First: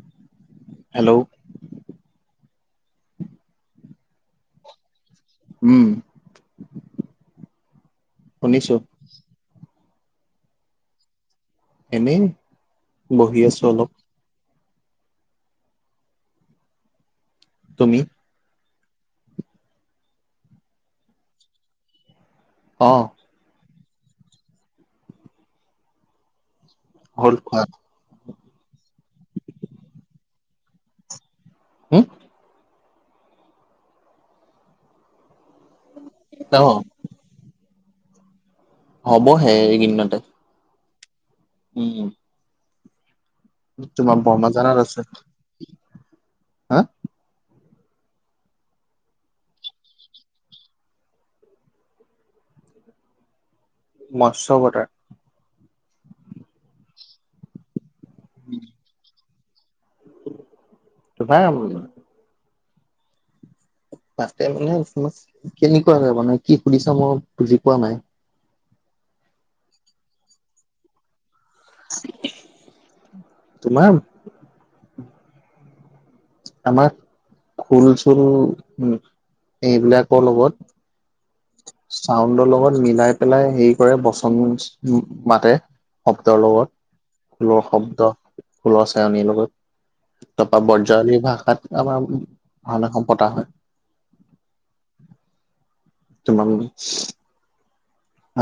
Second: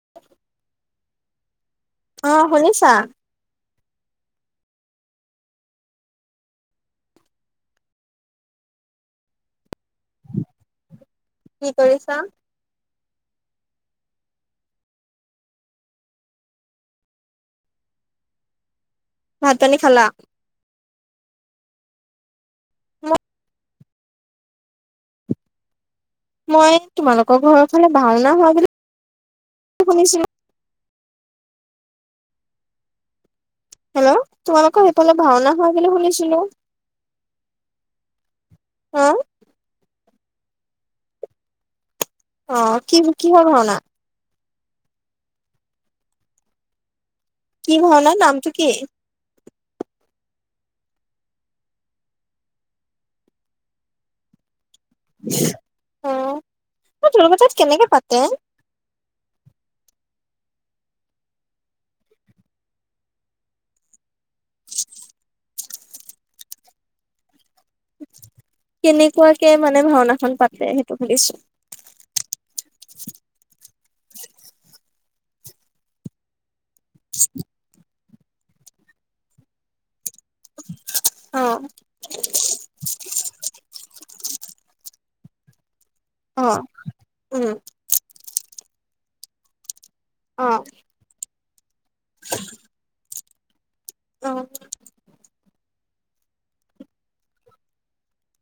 [inaudible] Hello. অ', শুনিছা। উম। শুনিছো। কি কৰিছা এনেই বহি আছো অলপ। তুমি। ভাত পানী খেলা। অ'। মই হ'ল তোমালোকৰ খোৱা ঘৰৰ ফালে ভাওনা হোৱা বুলি শুনিছিলো। হম। হেল্ল', তোমালোকৰ সেইফালত ভাওনা হোৱা বুলি শুনিছিলো। অ অ হ'ব হে এইকেদিনতে। উম। অ', কি কিহৰ ভাওনা। তোমাৰ বোমা জানত আছে। হা। কি ভাওনা নামটো কি। মৎস্য অবতাৰ। [unintelligible] অ', তোমালোকৰ তাত কেনেকে পাতে। [inaudible] [inaudible] তাতে মানে তোমাক কেনেকুৱা হয় মানে কি সুধিছা মই বুজি পোৱা নাই। কেনেকুৱাকে মানে ভাওনা খন পাতে সেইটো সুধিছো। তোমাৰ আমাৰ, গৰু সৰু উম। এইবিলাকৰ লগত। অ চাউণ্ডৰ লগত মিলাই পেলাই হেৰি কৰে বচন মাতে। শব্দৰ অ লগত, উম ফুলৰ শব্দ ফুলৰ চায়নীৰ লগত অ তাৰপা বো জাৱলী ভাষাত আমাৰ ভাওনা খন পতা হয়। অ'। তোমাক।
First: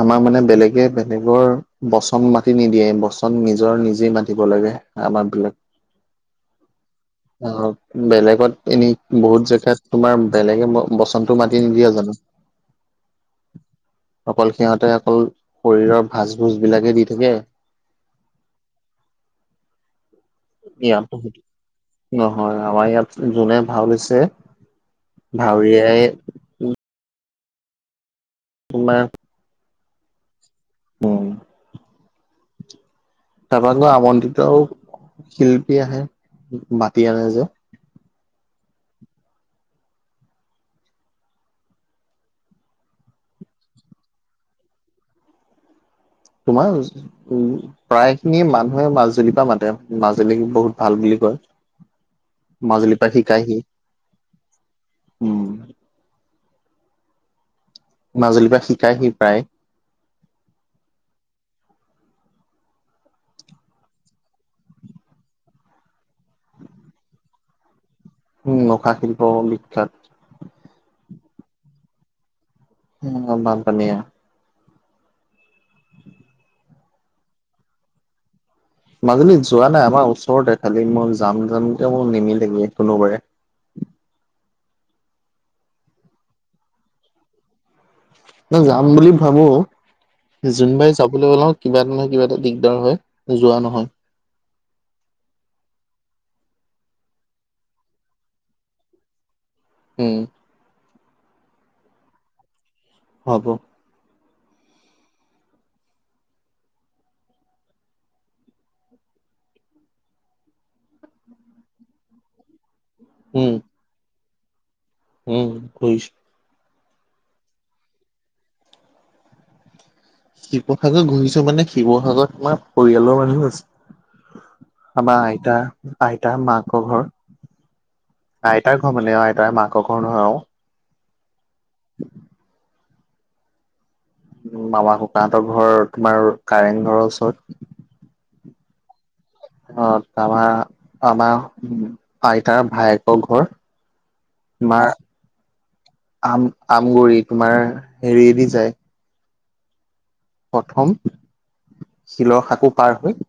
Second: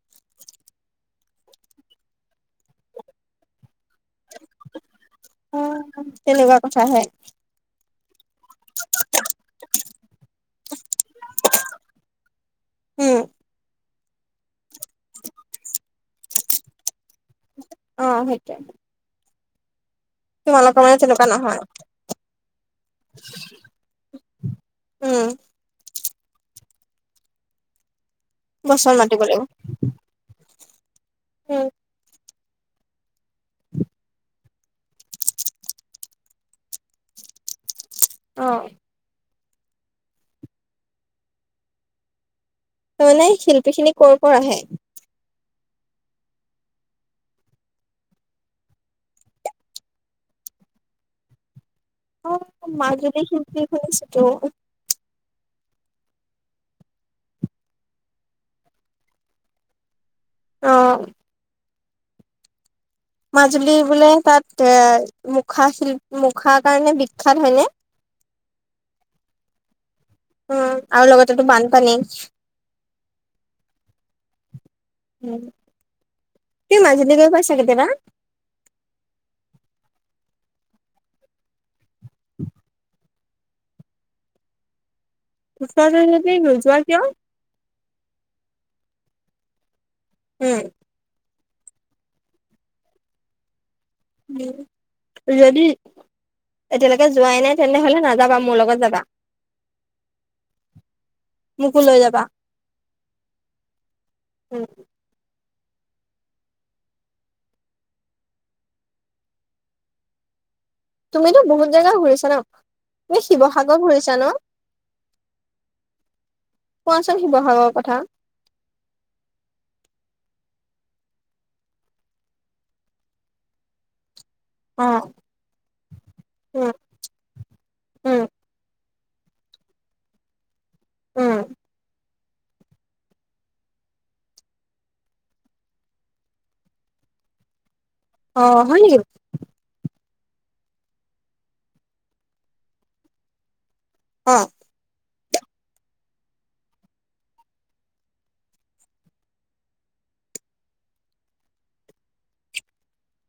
আমাৰ মানে বেলেগে বেলেগৰ বচন মাতি নিদিয়ে বচন নিজৰ নিজে মাতিব লাগে আমাৰ। অ', তেনেকুৱা কথা হে। অ', বেলেগত এনে বহুত জেগাত তোমাৰ বেলেগে বচনতো মাতি নিদিয়ে জানো। উম। অকল সিহঁতে অকল খৰিহো ভাস ভুস বিলাকে দি থাকে। অ', সেইটোযে মানে তেনেকুৱা ইয়াতটো, নহয় নহয় আমাৰ ইয়াত যোনে ভাও লৈছে উম ভাউৰীয়াই। বচন তোমাৰ মাতিব লাগিব। উম। তাৰপৰা গৈ, আমন্ত্ৰিত শিল্পী আহে, মাতি আনে যে। অ'। মানে শিল্পী খিনি ক'ৰ ক'ৰ আহে? তোমাৰ উম, প্ৰায় খিনি মানুহে মাজুলীৰ পৰা মাতে, মাজুলী খিনি বহুত ভাল বুলি কয়। অ', মাজুলীৰ পৰা মাজুলী শিকাইহি শিল্পী শুনিছোঁটো। মাজুলীৰ পৰা শিকাইহি প্ৰায়। অ'। মাজুলী বোলে তাত এ, মুখা শিল, মুখাৰ কাৰণে বিখ্যাত হয়নে? [inaudible] উম, মুখা শিল্প বিখ্যাত। উম, আৰু লগতে তো বানপানী। উম, বানপানী। উম, তুমি মাজুলি গৈ পাইছা কেতিয়াবা? মাজুলীত যোৱা নাই, আমাৰ ওচৰতে, খালি মই যাম যামকে মোৰ নিমিলেগে কোনোবাৰে। ওচৰতে যদি নোযোৱা কিয়? মনে যাম বুলি ভাবো, উম, যোনবাৰে যাবলৈ ওলাওঁ কিবা এটা নহয় কিবা এটা দিগদাৰ হয়, যোৱা নহয়। উম, যদি। এতিয়ালেকে যোৱাই নাই তেনে হ'লে নাযাবা, মোৰ লগত যাবা। উম। মোকো লৈ যাবা। হ'ব। উম। তুমিতো বহুত জাগা ঘুৰিছা ন', তুমি উম শিৱসাগৰ ঘুৰিছা ন? উম, ঘুৰিছোঁ। কোৱাচোন শিৱসাগৰৰ কথা। শিৱসাগৰ ঘুৰিছো মানে, শিৱসাগৰত তোমাৰ পৰিয়ালৰ মানুহ আছে। অ', আমাৰ আইতা, আইতা উম, মাকৰ ঘৰ। উম, আইতাৰ ঘৰ মানে, আইতাৰ মাকৰ ঘৰ নহয় আৰু। উম। মামা, ককাহঁতৰ ঘৰ, তোমাৰ কাৰেং ঘৰৰ ওচৰত। অ', হয় নেকি? অ', আমাৰ, আমাৰ আইতাৰ ভায়েকৰ ঘৰ। অঁ। তোমাৰ, আম আমগুৰি, তোমাৰ হেৰিয়েদি যায়। প্ৰথম, শিলৰ শাকো পাৰ হৈ।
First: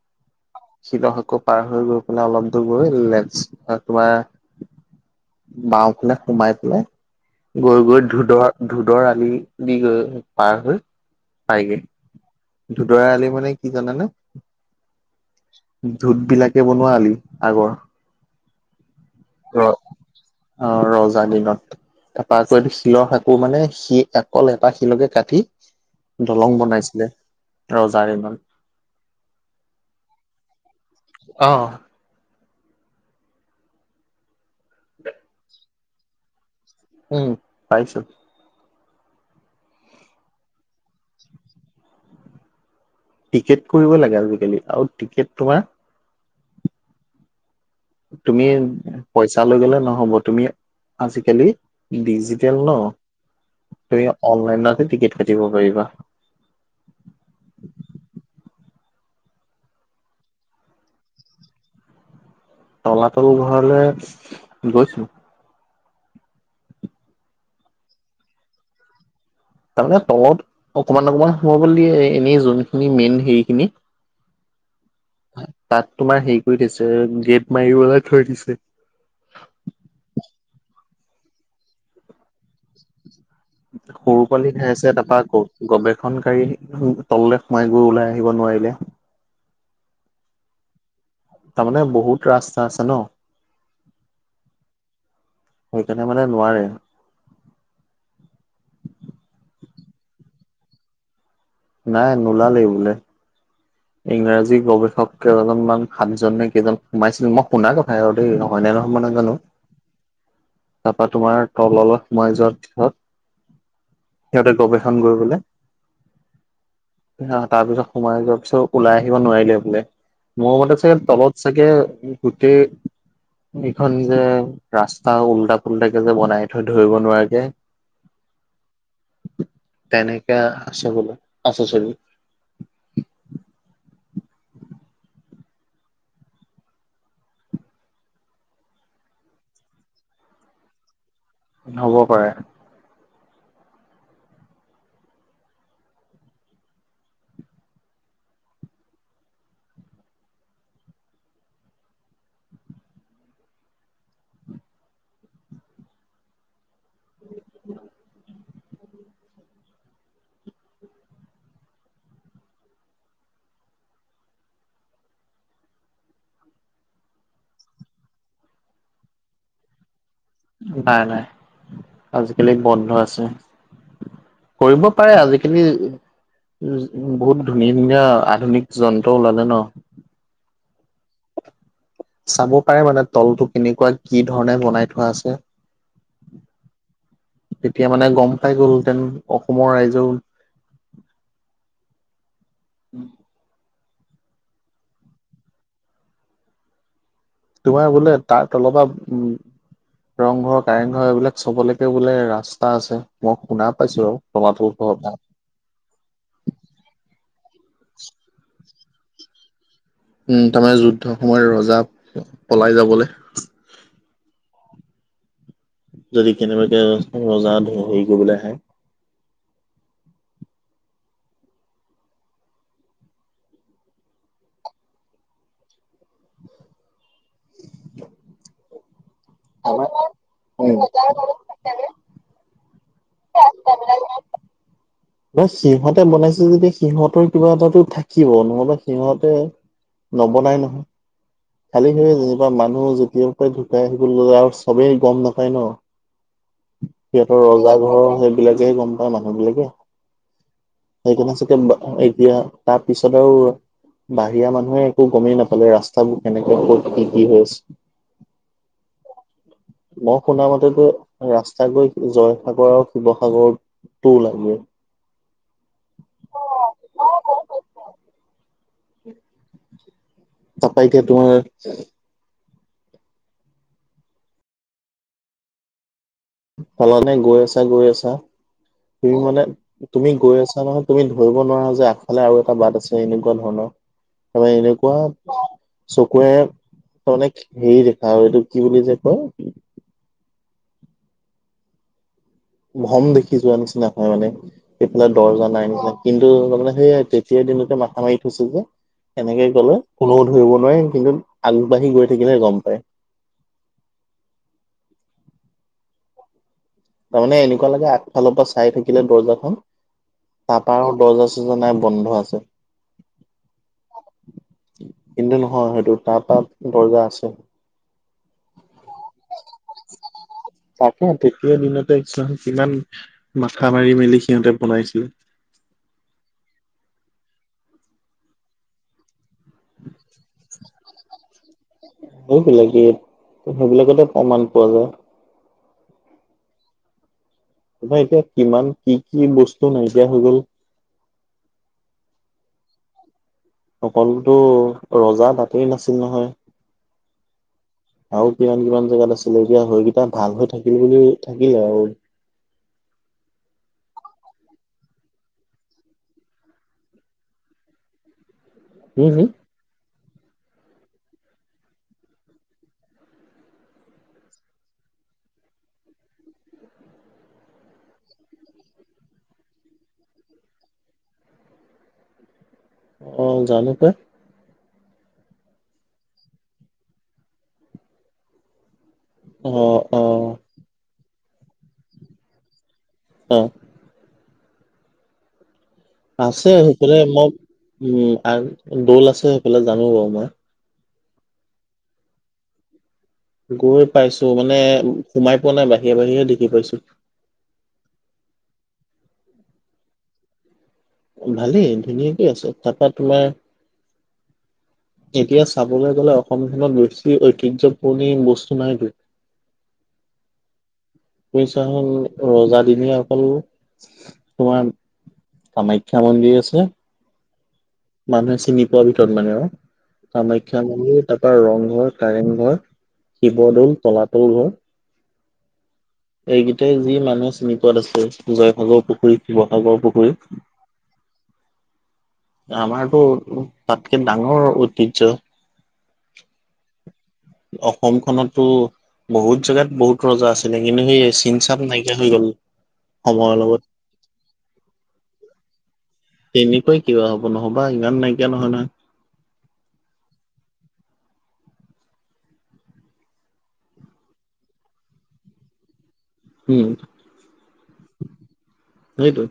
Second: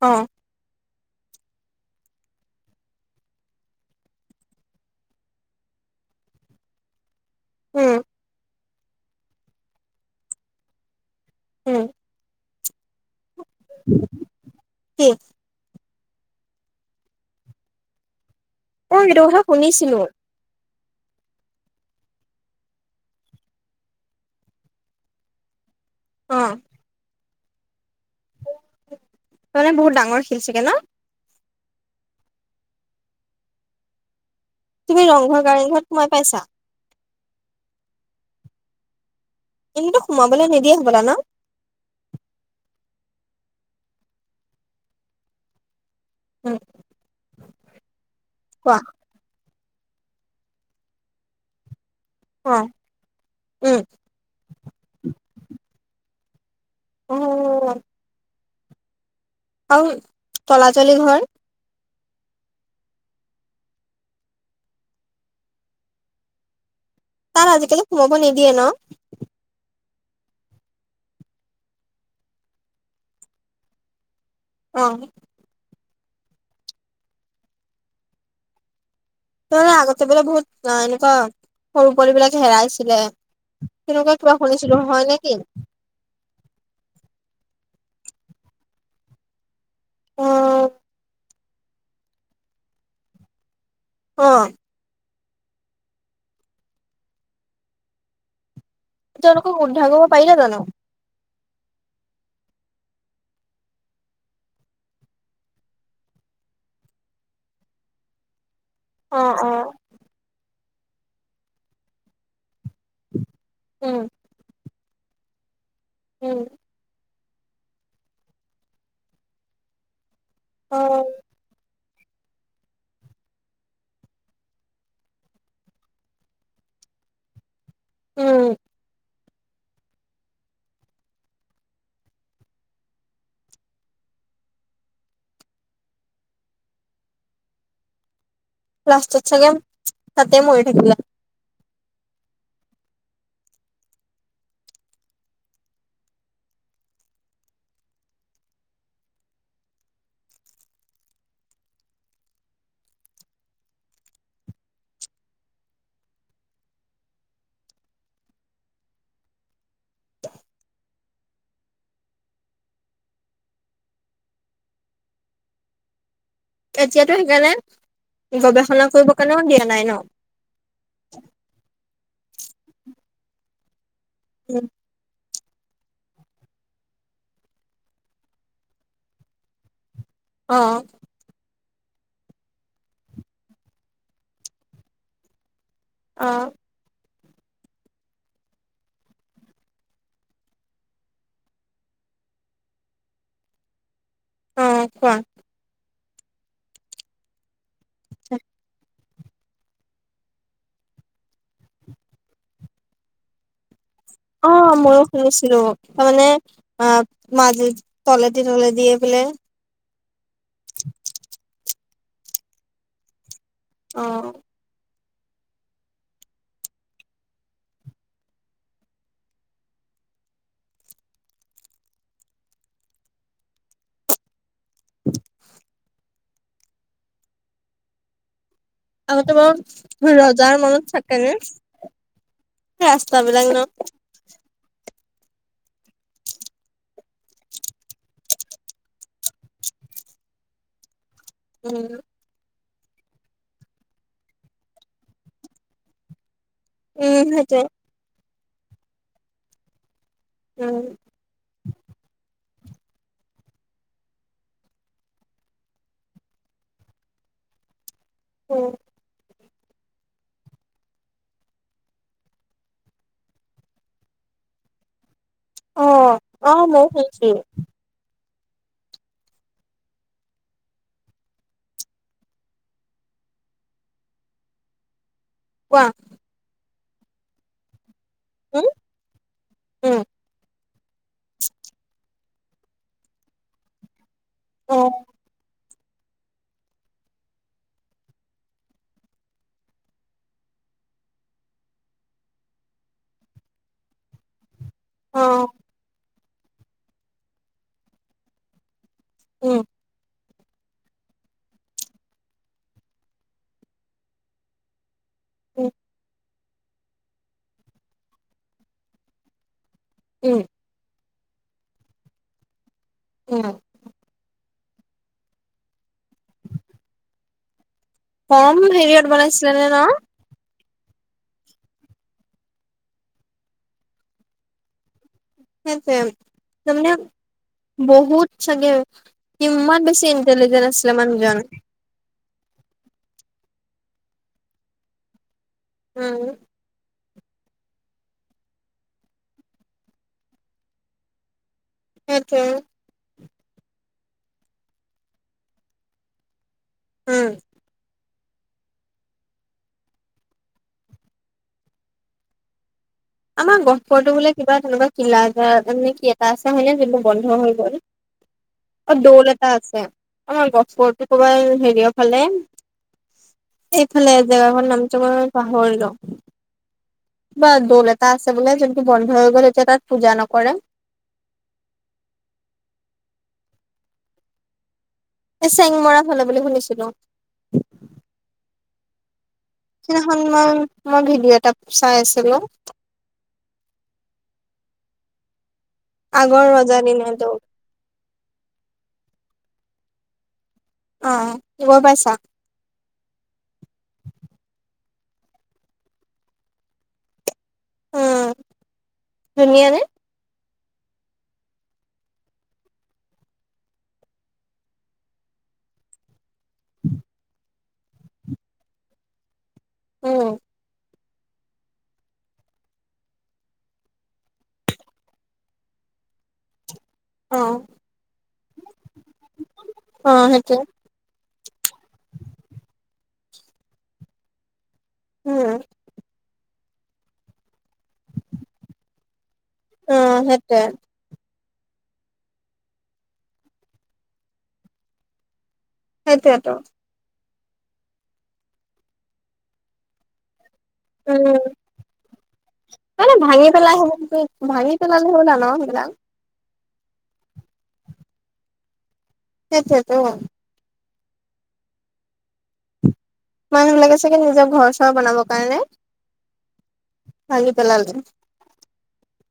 অ'। শিৱসাগৰ পাৰ হৈ গৈ পেলাই অলপ দূৰ গৈ লেফ্ট ছাইড তোমাৰ বাওঁ ফালে সোমাই পেলাই গৈ উম, গৈ, ধোদৰ, ধোদৰ আলি দি গৈ পাৰ হৈ পায়গে। উম, ধুদৰ আলি মানে কি জানানে? কি? ধোত বিলাকে বনোৱা আলি আগৰ। অ ৰ [unintelligible] ৰ, অ' ৰজা দিনত। তাৰপা এইটো শিলৰ শাকো মানে সি অকল এটা শিলকে কাটি অ দলং বনাইছিলে। ৰজাৰ তাৰমানে বহুত ডাঙৰ শিল চাগে ন দিনত। অ'। তুমি ৰংঘৰ, কাৰেং ঘৰত সোমাই পাইছা? উম, পাইছোঁ। এণ্টো সোমাবলৈ নিদিয়ে হ'বলা ন'? টিকেট কৰিব লাগে আজিকালি আৰু টিকেট তোমাৰ হু। তুমি পইচা লৈ গ'লে নহ'ব তুমি আজিকালি ডিজিটে অ ন' উম তুমি অনলাইনতে টিকট কাটিব পাৰিবা। অ'। আৰু তলাতলি ঘৰ? তলাতল ঘৰলে গৈছোঁ। তাত আজিকালি সোমাব নিদিয়ে ন'? তাৰমানে তলত অকমান অকমান সোমাবলৈ দিয়ে, এনেই যোনখিনি মেইন হেৰিখিনি অ'। তাত তোমাৰ হেৰি কৰি থৈছে, গেপ মাৰিবলৈ থৈ দিছে। মানে আগতে বোলে বহুত অ' এনেুৱা সৰু পোৱালীবিলাক হেৰাইছিলে। তেনেকুৱা সৰু কিবা পোৱালি খাই শুনিছিলো আছে হয় তাৰাপা নেকি গ-গৱেষণকাৰী তললৈ সোমাই গৈ ওলাই আহিব নোৱাৰিলে। অ'। তাৰমানে বহুত ৰাস্তা আছে ন'। অ'। সেইকাৰণে মানে নোৱাৰে। তেওঁলোকক উদ্ধাৰ কৰিব পাৰিলে জানো? নাই, নোলালেই বোলে। ইংৰাজী গৱেষক কেইজনমান সাতজন নে কেইজন সোমাইছিল, মই শুনা কথা আৰু দেই, হয় নে নহয় মই অ জানো, অ তাৰপৰা তোমাৰ তললৈ সোমাই যোৱাৰ পিছত উম। সিহঁতে গৱেষণ কৰিবলে। উম। তাৰপিছত সোমাই যোৱাৰ পিছত ওলাই আহিব নোৱাৰিলে বোলে। মোৰ মতে অ চাগে তলত চাগে গোটেই এইখন যে ৰাস্তা উল্টা পুল্টাকে যে বনাই থয় ধৰিব নোৱাৰাকে উম। তেনেকে আছে বোলো, আছে চবি। লাষ্টত চাগে ছাগে তাতে মৰি থাকিলে। হ'ব পাৰে। [inaudible] এতিয়াতো সেইকাৰণে গৱেষণা কৰিব কাৰণেও দিয়া নাই ন'? নাই নাই, আজিকালি বন্ধ আছে। উম, কৰিব পাৰে, আজিকালি উ, বহুত ধুনীয়া ধুনীয়া, আধুনিক যন্ত্ৰ ওলালে ন'। অ'। চাব পাৰে মানে তলটো কেনেকুৱা, কি ধৰণে বনাই থোৱা আছে। অ'। তেতিয়া মানে গম পাই গ'লহেতেন অসমৰ ৰাইজেও উম। অ', কোৱা। তোমাৰ বোলে তাৰ তলৰ পা উম। ৰংঘৰ কাৰেংঘৰ এইবিলাক চবলৈকে বোলে ৰাস্তা আছে। মই শুনা পাইছো আৰু তলাতল [unintelligible] হেল্ল' তাৰ মানে অহ মাজেদি তলেদি তলেদি পেলে উম তাৰমানে যুদ্ধ সময়ত ৰজা পলাই যাবলে। অ'। যদি কেনেবাকে ৰজা হেৰি কৰিবলৈ আহে। [inaudible] আগতে আমাৰ বাৰু ৰজাৰ উম। মনত থাকেনে, সেই ৰাস্তাবিলাক ন। সিহঁতে বনাইছে যেতিয়া সিহঁতৰ কিবা এটাতো থাকিব নহ'লে সিহঁতে নবনাই নহয়। উম, আজিকালি বা মানুহ যেতিয়াৰ পৰাই ঢুকাই আহিবলৈ ল'লে আৰু চবেই গম নাপায় ন। উম, সিহঁতৰ সেইটোৱে ৰজা ঘৰৰ সেইবিলাকে গম পায় মানুহবিলাকে। উম। সেইকাৰণে চাগে এতিয়া তাৰ পিছত আৰু বাহিৰা মানুহে একো গমেই নাপালে ৰাস্তা বোৰ কেনেকে হ'ল [unintelligible] উম। মই শুনা মতেটো ৰাস্তা গৈ জয়সাগৰ আৰু শিৱসাগৰ তো ওলাই গৈ। অ', অ', মইয়ো খাইছে। তাৰ পৰা এতিয়া তোমাৰ কোৱা। সমানে গৈ আছা গৈ আছা উম, তুমি মানে উম, তুমি গৈ আছা নহয় তুমি ধৰিব নোৱাৰা যে আগফালে আৰু এটা বাট আছে এনেকুৱা ধৰণৰ আৰু এনেকুৱা অ', চকুৰে অনেক হেৰি দেখা আৰু এইটো কি বুলি যে কয় ভ্ৰম দেখি যোৱা নিচিনা হয় মানে। এইফালে অ', দৰ্জা নাই নিচিনা কিন্তু মানে সেইয়ায়ে তেতিয়াৰ দিনতে মাথা মাৰি থৈছো যে এনেকে উম, গ'লে কোনেও ধৰিব নোৱাৰে কিন্তু আগবাঢ়ি গৈ থাকিলে গম পায়। উম। তাৰমানে এনেকুৱা লাগে আগফালৰ পৰা চাই থাকিলে দৰ্জাখন উম। তাৰপৰা আৰু দৰ্জা চৰ্জা নাই বন্ধ আছে। উম। কিন্তু নহয় সেইটো তাৰপৰা দৰ্জা আছে। কম হেৰিয়ত বনাইছিলেনে ন! তাকে তেতিয়া দিনতে কিছুমান কিমান মাথা মাৰি মেলি সিহঁতে বনাইছিল। সেইটোয়ে তাৰ মানে বহুত চাগে কিমান বেছি ইণ্টেলিজেন্ট আছিলে মানুহজন। সেইবিলাকেই সেইবিলাকতে প্ৰমাণ পোৱা যায়। উম। তাৰপৰা এতিয়া কিমান কি কি বস্তু নাইকিয়া হৈ গ'ল। সেইটোয়ে। অকলতো ৰজা তাতেই নাছিল নহয়। উম। আৰু কিমান, কিমান জেগাত আছিলে এতিয়া সেইকেইটা, ভাল হৈ থাকিল বুলি থাকিলে আৰু। আমাৰ গহপুৰটো বোলে কিবা, তেনেকুৱা কিলাগাৰনে কি এটা আছে হয়নে, যোনটো বন্ধ হৈ গ'ল। অ', হম হম দৌল এটা আছে, আমাৰ গহপুৰটো ক'বাত হেৰিয় ফালে। এইফালে জেগা দুখৰ নামটো মই পাহৰিলো। বা দৌল এটা আছে বোলে, যোনটো বন্ধ হৈ গ'ল এতিয়া তাত পূজা নকৰে। অ', জানো পায়। চেংমৰা ফালে বুলি শুনিছিলোঁ। অ'। অ মই, মই ভিডিঅ' এটা চাই আছিলো। অ'। আগৰ আছে ৰজা সেইফালে দিনীয়া মই, দৌল উম, দৌল আছে সেইফালে জানো বাৰু মই। অ' গম পাইছা। গৈ পাইছো, মানে সোমাই পোৱা নাই বাহিৰে বাহিৰে দেখি পাইছো। উম, ধুনীয়া নে? ভালেই ধুনীয়াকে আছে, তাৰ পৰা তোমাৰ এতিয়া চাবলৈ গ'লে অসমখনত বেছি ঐতিহ্য পূৰ্ণি বস্তু নাইতো। অ'। পইছা হ'ল, ৰজাদিনীয়া অকল তোমাৰ কামাখ্যা মন্দিৰ আছে। অ মানুহে চিনি পোৱাৰ ভিতৰত মানে অ', অ সেইটোৱে কামাখ্যা মন্দিৰ তাৰ পৰা ৰংঘৰ, কাৰেং ঘৰ, শিৱদৌল তলাতল ঘৰ উম। এইকেইটাই যি মানুহে চিনি পোৱাত আছে, জয়সাগৰ পুখুৰী। শিৱসাগৰ অ পুখুৰী। সেইটোৱে আমাৰতো, তাতকে ডাঙৰ ঐতিয্য। সেইটোৱেটো। অসমখনতটো বহুত জেগাত, বহুত ৰজা আছে। চিন উম, চাপ নাইকিয়া হৈ গ'ল। মানে সময়ৰ ভাঙি লগত পেলাই, ভাঙি পেলালে হ'লা ন সেইিবিলক। [unintelligible] তেনেকৈ কিবা হ'ব, নহবা ইমান নাইকিয়া নহয় নহয়। সেইেটোৱেটো। মানুহবিলাকে চাগে, নিজৰ ঘৰ-চৰ বনাবৰ কাৰণে উম, ভাঙি পেলালে। সেইটোৱেটো।।